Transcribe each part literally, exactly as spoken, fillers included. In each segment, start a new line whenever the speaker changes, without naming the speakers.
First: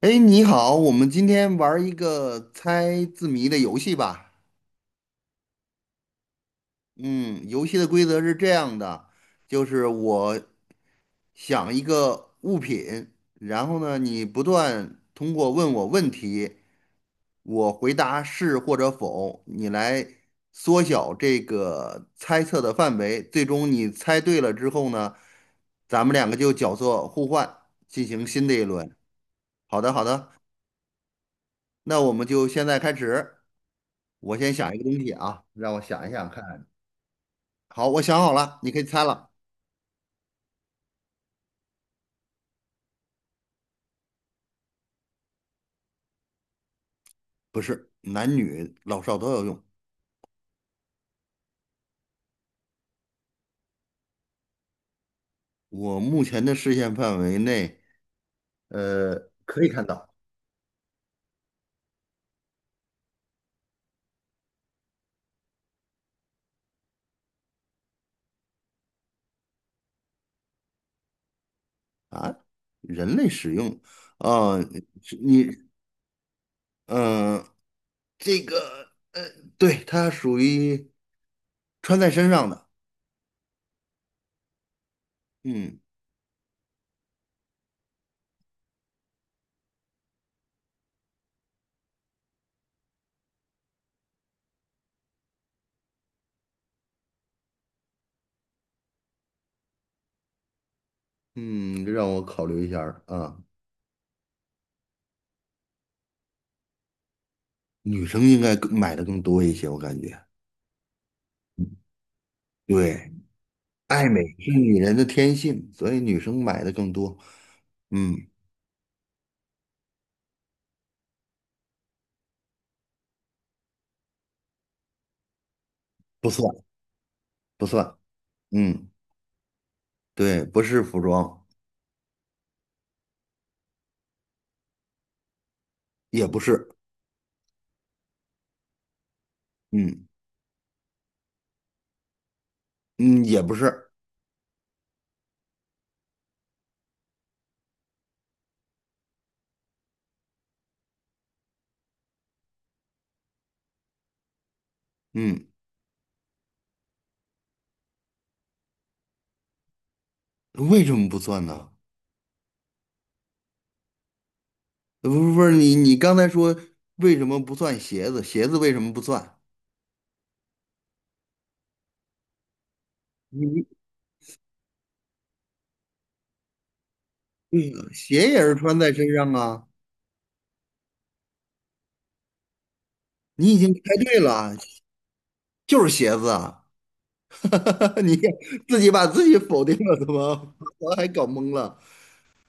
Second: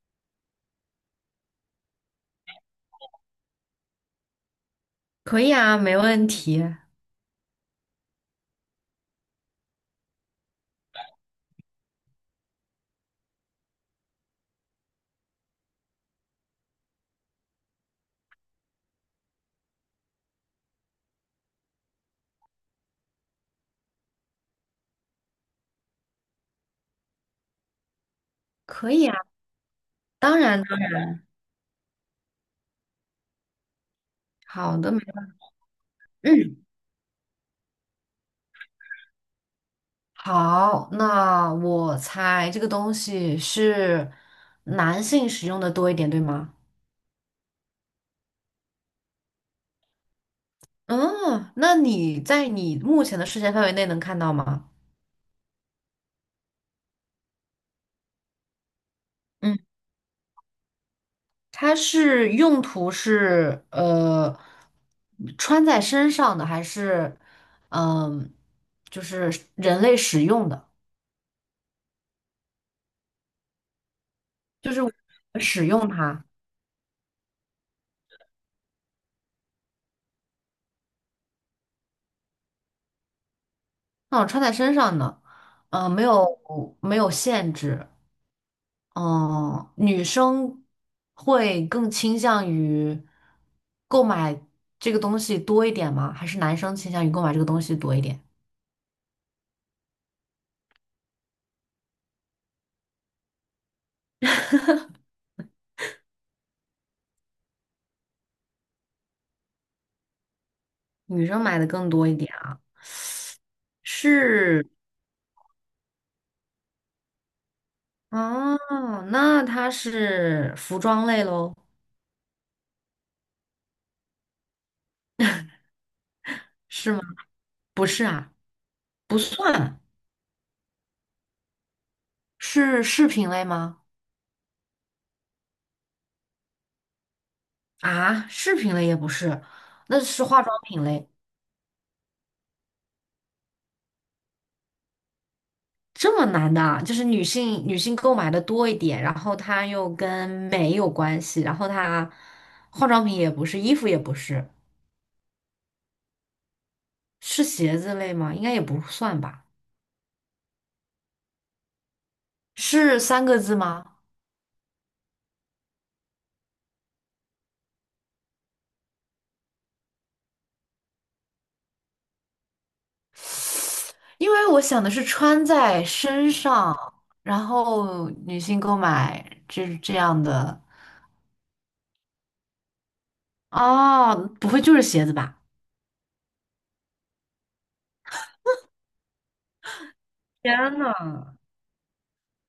哎，你好，我们今天玩儿一个猜字谜的游戏吧。
可以啊，没问题。
嗯，游戏的规则是这样的，就是我想一个物品，然后呢，你不断通过问我问题，我回答是或者否，你来缩小这个猜测的范围。最终你猜对了之后呢，咱们两个就角色互换，进行新的一
可
轮。
以啊，
好的，好的，
当然呢。
那我们就现在开始。我先想一
好
个东
的，没
西啊，让我想一想
嗯，
看。好，我想好了，你可以猜了。
好，那我猜这个东西是男性使用的多一点，对吗？
不是，男女老少都要用。
嗯，那你在你目前的视线范围内能看到吗？
我目前的视线范围内，呃，
嗯，
可以看到
它是用途是呃穿在身上的，还是嗯、就是人类使用的，
啊，人类使用，啊，
就是我
是
们
你，
使用它？
嗯、这个对，它属于穿在身上的。
那种穿在身上呢，
嗯
嗯、没有没有限制。嗯、女生会更倾向于购买这个东西多一点吗？还是男生倾向于购买这个东西多一点？
嗯，让我考虑一下儿啊，女生应该更买的更多一些，我感觉。
女生买的更多一点啊？
对，爱美是
是。
女人的天性，所以女生买的更多。嗯，
哦，那它是服装类喽？
不算
是吗？
不
不
算，
是啊，
嗯，
不算。
对，不是服装，
是饰品类吗？
也不是，
啊，饰品类也不是。那
嗯
是化妆品类。
嗯，也不是，
这么难的啊，就是女性女性购买的多一点，然后它又跟美有关系，然后它化妆品也不是，衣服也不是，
嗯，
是鞋子类吗？应该也不算吧。
为什么不算呢？
是三个字吗？
呃不不是你你刚才说为什么不算鞋子？鞋子为什么不算？你
因为我想的是穿在身上，然
对呀
后
鞋
女
也是
性购
穿在身
买
上啊，
就是这样的。
你已经猜
哦，
对
不
了，
会就是鞋子吧？
就是鞋子啊，你自己把自己否定了，怎么
天
我还搞
呐，
懵了？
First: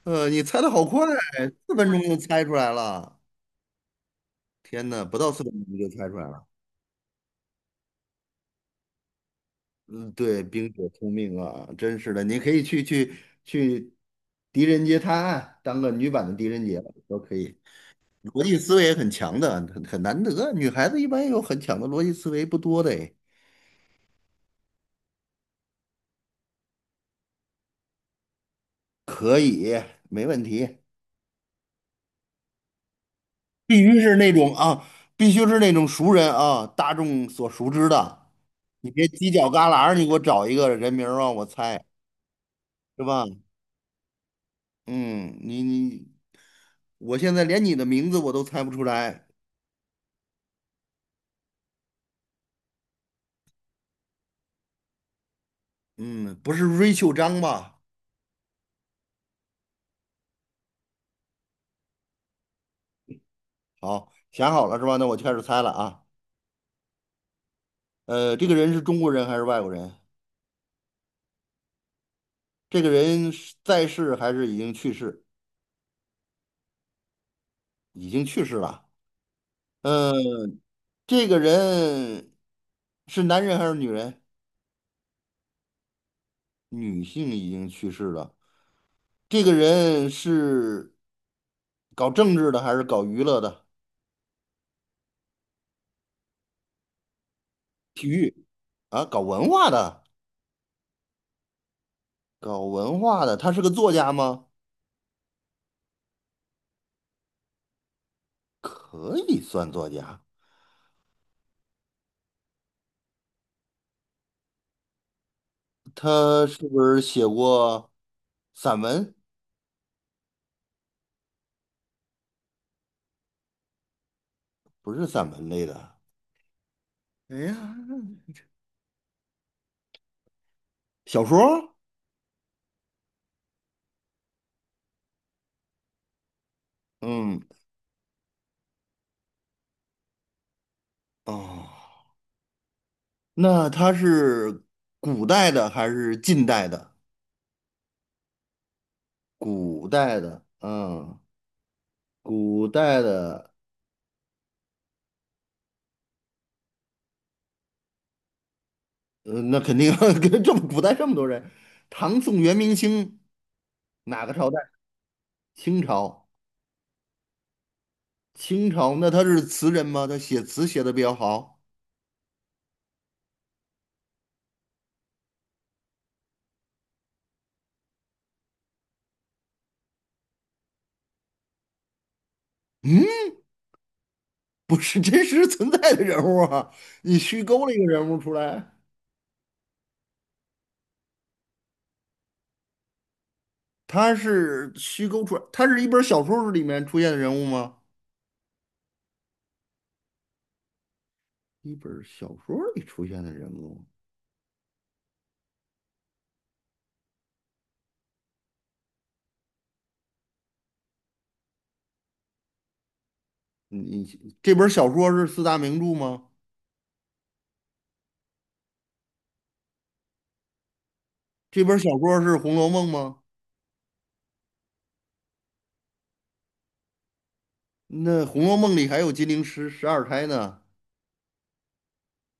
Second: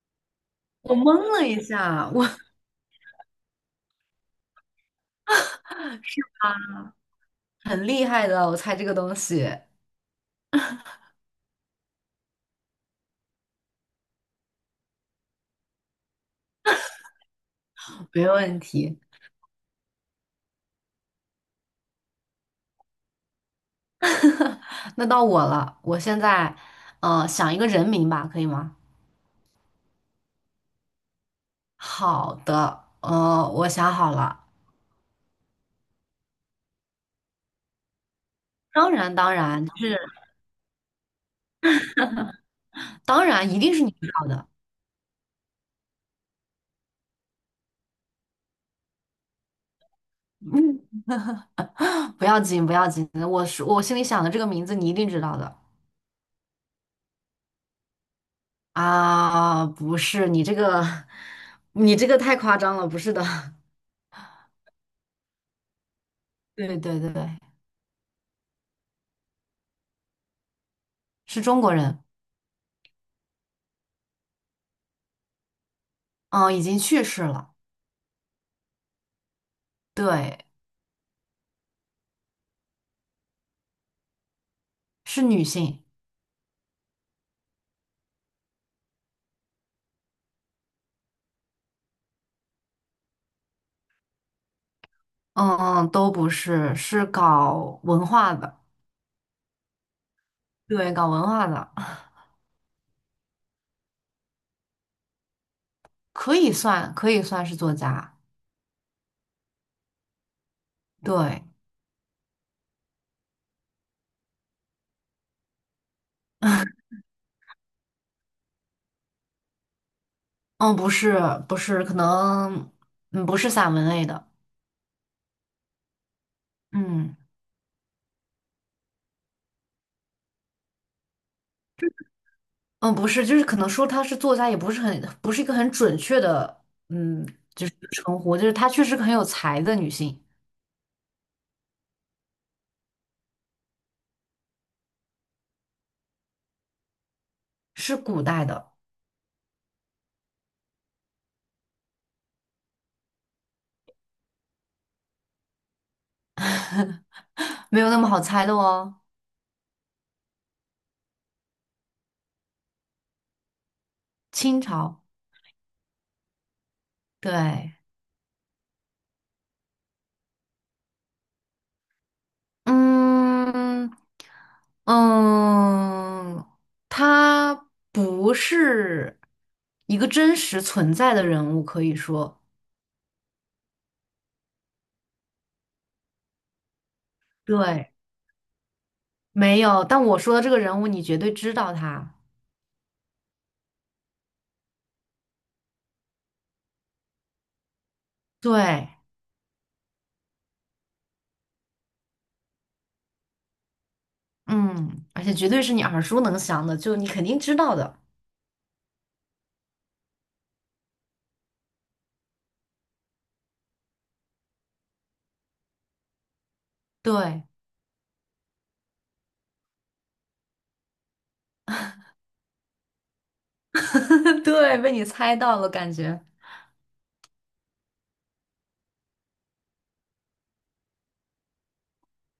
呃，你猜的好
我
快，
懵了一
四分钟
下，
就
我
猜出来了，天哪，不到四分钟你就猜出来了。
很厉害的，我猜这个东西
嗯，对，冰雪聪明啊，真是的，你可以去去去狄仁杰探案，当个女版的狄仁杰都可以。
没
逻辑
问
思维也
题。
很强的，很很难得，女孩子一般有很强的逻辑思维不多的诶，
那到我了，我现在呃想一个人名吧，可以吗？
可以，没问题，
好的，呃，我
必
想
须
好
是那
了。
种啊，必须是那种熟人啊，大众所熟知的，
当
你别
然，
犄
当
角
然
旮旯
就
儿
是，
你给我找一个人名儿让我猜，是
当
吧？
然一定是你知道的。
嗯，你你，我现在连你的名字我都猜不出来。
嗯，不要紧，不要紧，我是我心里想的这个名字，你一定知道的
嗯，不是瑞秋张吧？
啊。不是，你这个，你这个太夸张了，不是的。
好，想好了是吧？那我就开始猜了啊。
对对对，
呃，这个人是中国人还是外国人？
是中国人。
这个人是在世还是已经去世？
嗯，已经去世了。
已经去世了。
对，
嗯、这个人是男人还是女人？
是女性。
女性已经去世了。这个人是搞政治的还是搞娱乐的？
嗯，都不是，是搞文
体
化
育
的。
啊，搞文化的，
对，搞文化的。
搞文化的。他是个作家吗？
可以算，可以算是作家。
可以算作家。
对。
他是不是写过散文？
嗯，不是。不是，可能，嗯，不是散文类的。
不是散文类的，
嗯。
哎呀，小说儿
嗯，不是，就是可能说她是作家，也不是很，不是一个很准确的，嗯，
嗯，
称呼，就是她确实很有才的女性。
哦，那他是古代的还是近代的？
是古代的。
古代的，嗯，古代的，
没有那么好猜的哦。
呃，那肯定 跟这么古代这么多人，唐宋元明清哪个朝代？
清朝，
清朝，
对。
清朝，那他是词人吗？他写词写的比较好？
嗯嗯，他不是一个真实存在的人物，可以说。
嗯，不是真实存在的人物啊，你虚构了一
对，
个人物出来。
没有。但我说的这个人物，你绝对知道他。
他是虚构出来，他是一本小说里面出现的人物吗？
对。
一本小说里出现的人物，
嗯，而且绝对是你耳熟能详的，就你肯定知道的。
你你这本小说是四大名著吗？
对。
这本小说是《红楼梦》吗？
对，被你猜到了，感觉。
那《红楼梦》里还有金陵十十二钗呢，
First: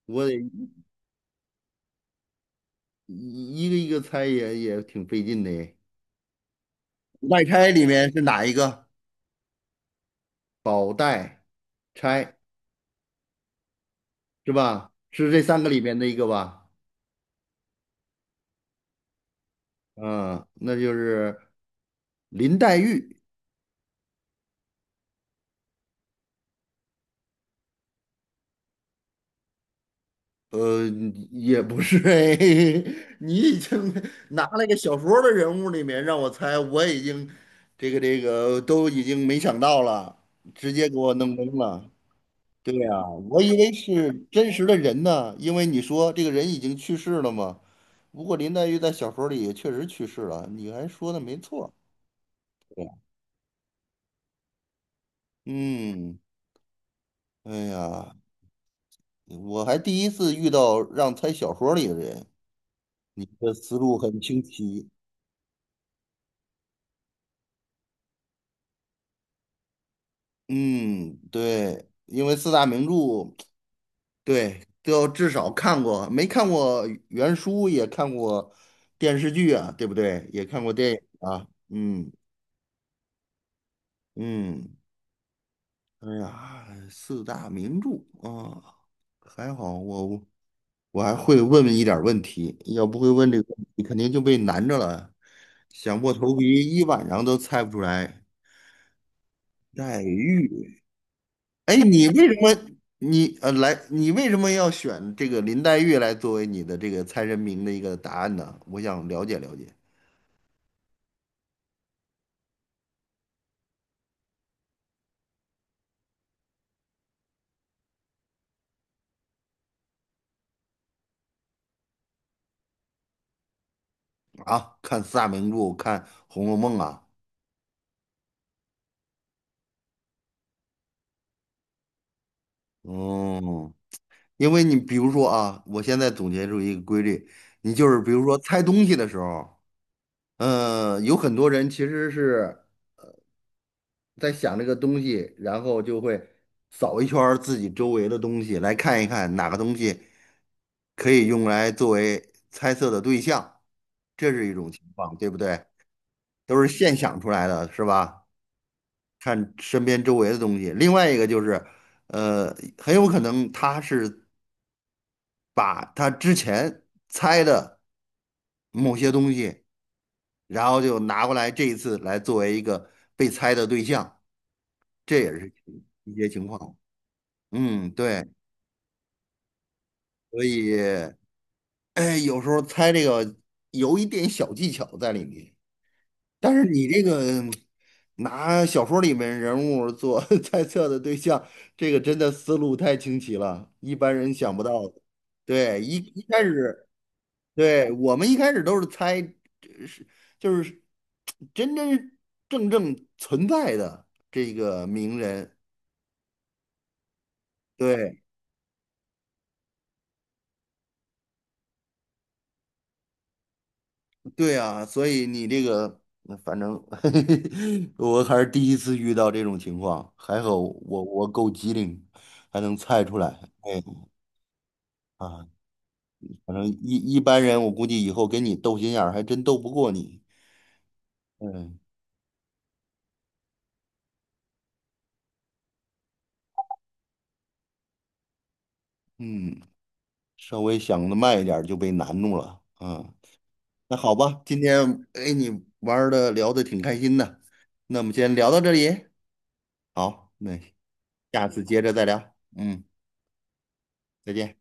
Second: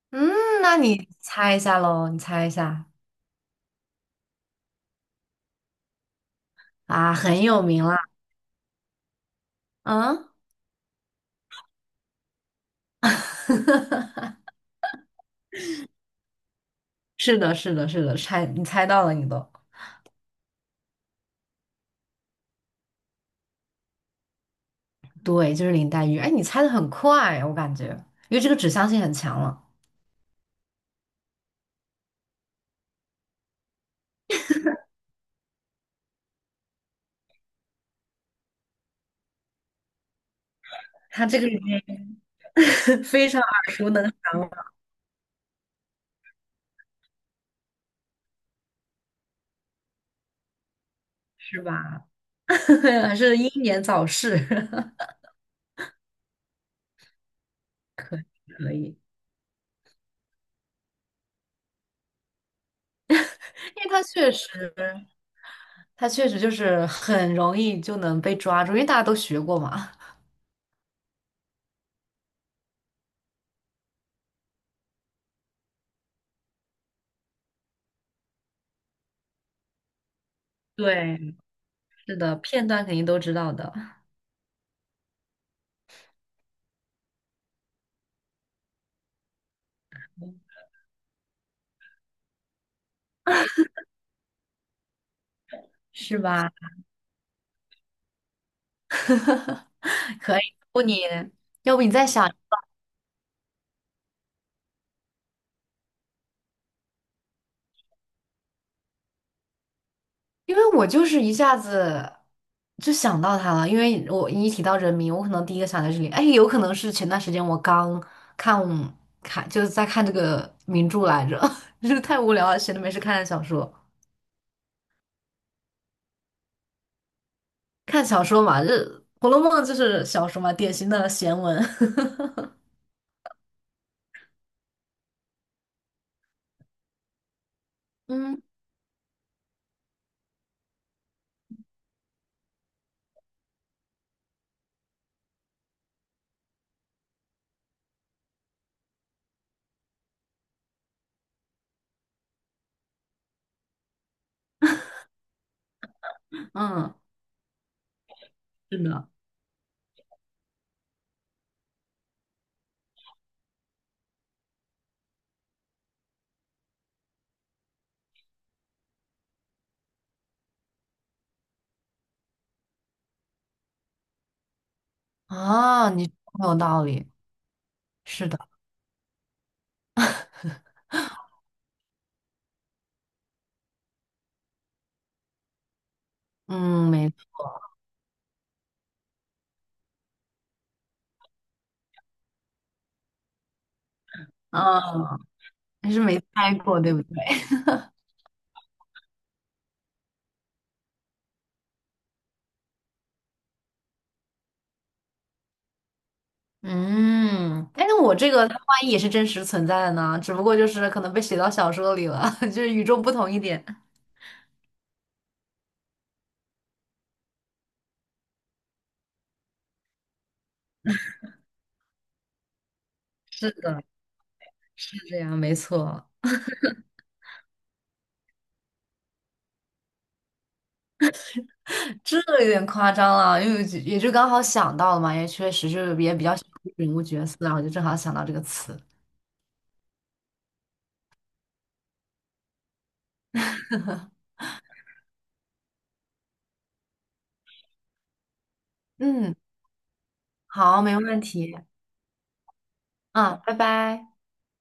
我
嗯，
得
那你猜一下喽，你猜一下。
一一个一个猜也也挺费劲的耶。
啊，
五
很
代
有
钗
名
里面
啦。
是哪一个？
嗯，
宝黛钗是吧？是这三个里面的一个吧？
是的，是的，是的，猜，你猜到了，你都。
嗯，那就是林黛玉。
对，就是林黛玉。哎，你猜的很快啊，我感觉，因为这个指向性很强了。
呃，也不是哎，你已经拿了一个小说的人物里面让我猜，我已经这个这个都已经没想到了，直接给我
他
弄
这个已
懵了。
经
对 呀，
非
我
常
以为
耳熟能
是
详
真
了。
实的人呢，因为你说这个人已经去世了嘛。不过林黛玉在小说里也确实去世了，你还说的没
是
错。
吧？
对呀
还是英年早逝。
嗯，哎呀，
可以。
我还第一次遇到让猜小说里的人，你的思
因为
路
他
很
确
清
实，
晰。
他确实就是很容易就能被抓住，因为大家都学过嘛。
嗯，对，因为四大名著，对，都要至少看过，没看过原书也看过电视剧啊，对不对？也看过电影
对，
啊，嗯
是的，片段肯定都知道的。
嗯，哎呀，四大名著啊，还好我我还会问一点儿问题，要不会问这个问题，肯定就被难着了，想破
是
头
吧？
皮一晚上都猜不出来。黛
可以，要不
玉，
你，要
哎，
不你再
你为
想。
什么你呃来，你为什么要选这个林黛玉来作为你的这个猜人名的一个答案呢？我想了解了解
因为我就是一下子就想到他了，因为我一提到人名，我可能第一个想到这里。哎，有可能是前段时间我刚看看就是在看这个名著来着，就是太无聊了，闲着没事看看小说。
啊，看四大名著，看《红楼梦》啊，
看小说嘛，这《红楼梦》就是小说嘛，典型的闲文。
哦，因为你比如说啊，我现在总结出一个规律，你就是 比如说
嗯。
猜东西的时候，嗯、有很多人其实是在想这个东西，然后就会扫一圈儿自己周围的东西，来看一看哪个东西。可以用来作为猜测的对象，这是一种情况，对不对？都是
嗯，
现想出来的，是吧？
是的。
看身边周围的东西。另外一个就是，呃，很有可能他是把他之前猜的某些东西，然后就拿过来这一次来作为一个被猜的对象，这也是
啊，你
一
说
些
得
情
很有
况。
道理。
嗯，对，
是的。
所以，哎，有时候猜这个有一点小技巧在里面。但是你
嗯，
这
没，
个拿小说里面人物做 猜测的对象，这个真的思路太清奇了，一般人想不到的。
啊，
对，
还
一
是没
一开
猜过，
始，
对不对？
对，我们一开始都是猜，呃是就是真真正正存在的这个名人。
嗯，哎，那我
对，
这个它万一也是真实存在的呢？只不过就是可能被写到小说里了，就是与众不同一点。
对啊，所以你这个，反正 我还是第一次遇到这种情况，还好我我够机灵，还能猜出来。
是的，
哎
是这样，
啊。
没错。
反正一一般人，我估计以后跟你斗心眼儿还真斗不过你。嗯
这有点夸张了，因为就也就刚好想到了嘛，也确实是也比较喜欢人物角色啊，然后就正好想到这个词。
嗯，稍微想的慢一点儿就被难住了。嗯，那好吧，今天哎你玩的聊的挺开心的，那我们先聊到这里。
嗯，
好，那
好，没问
下
题。
次接着再聊。嗯，
嗯，拜拜。
再见。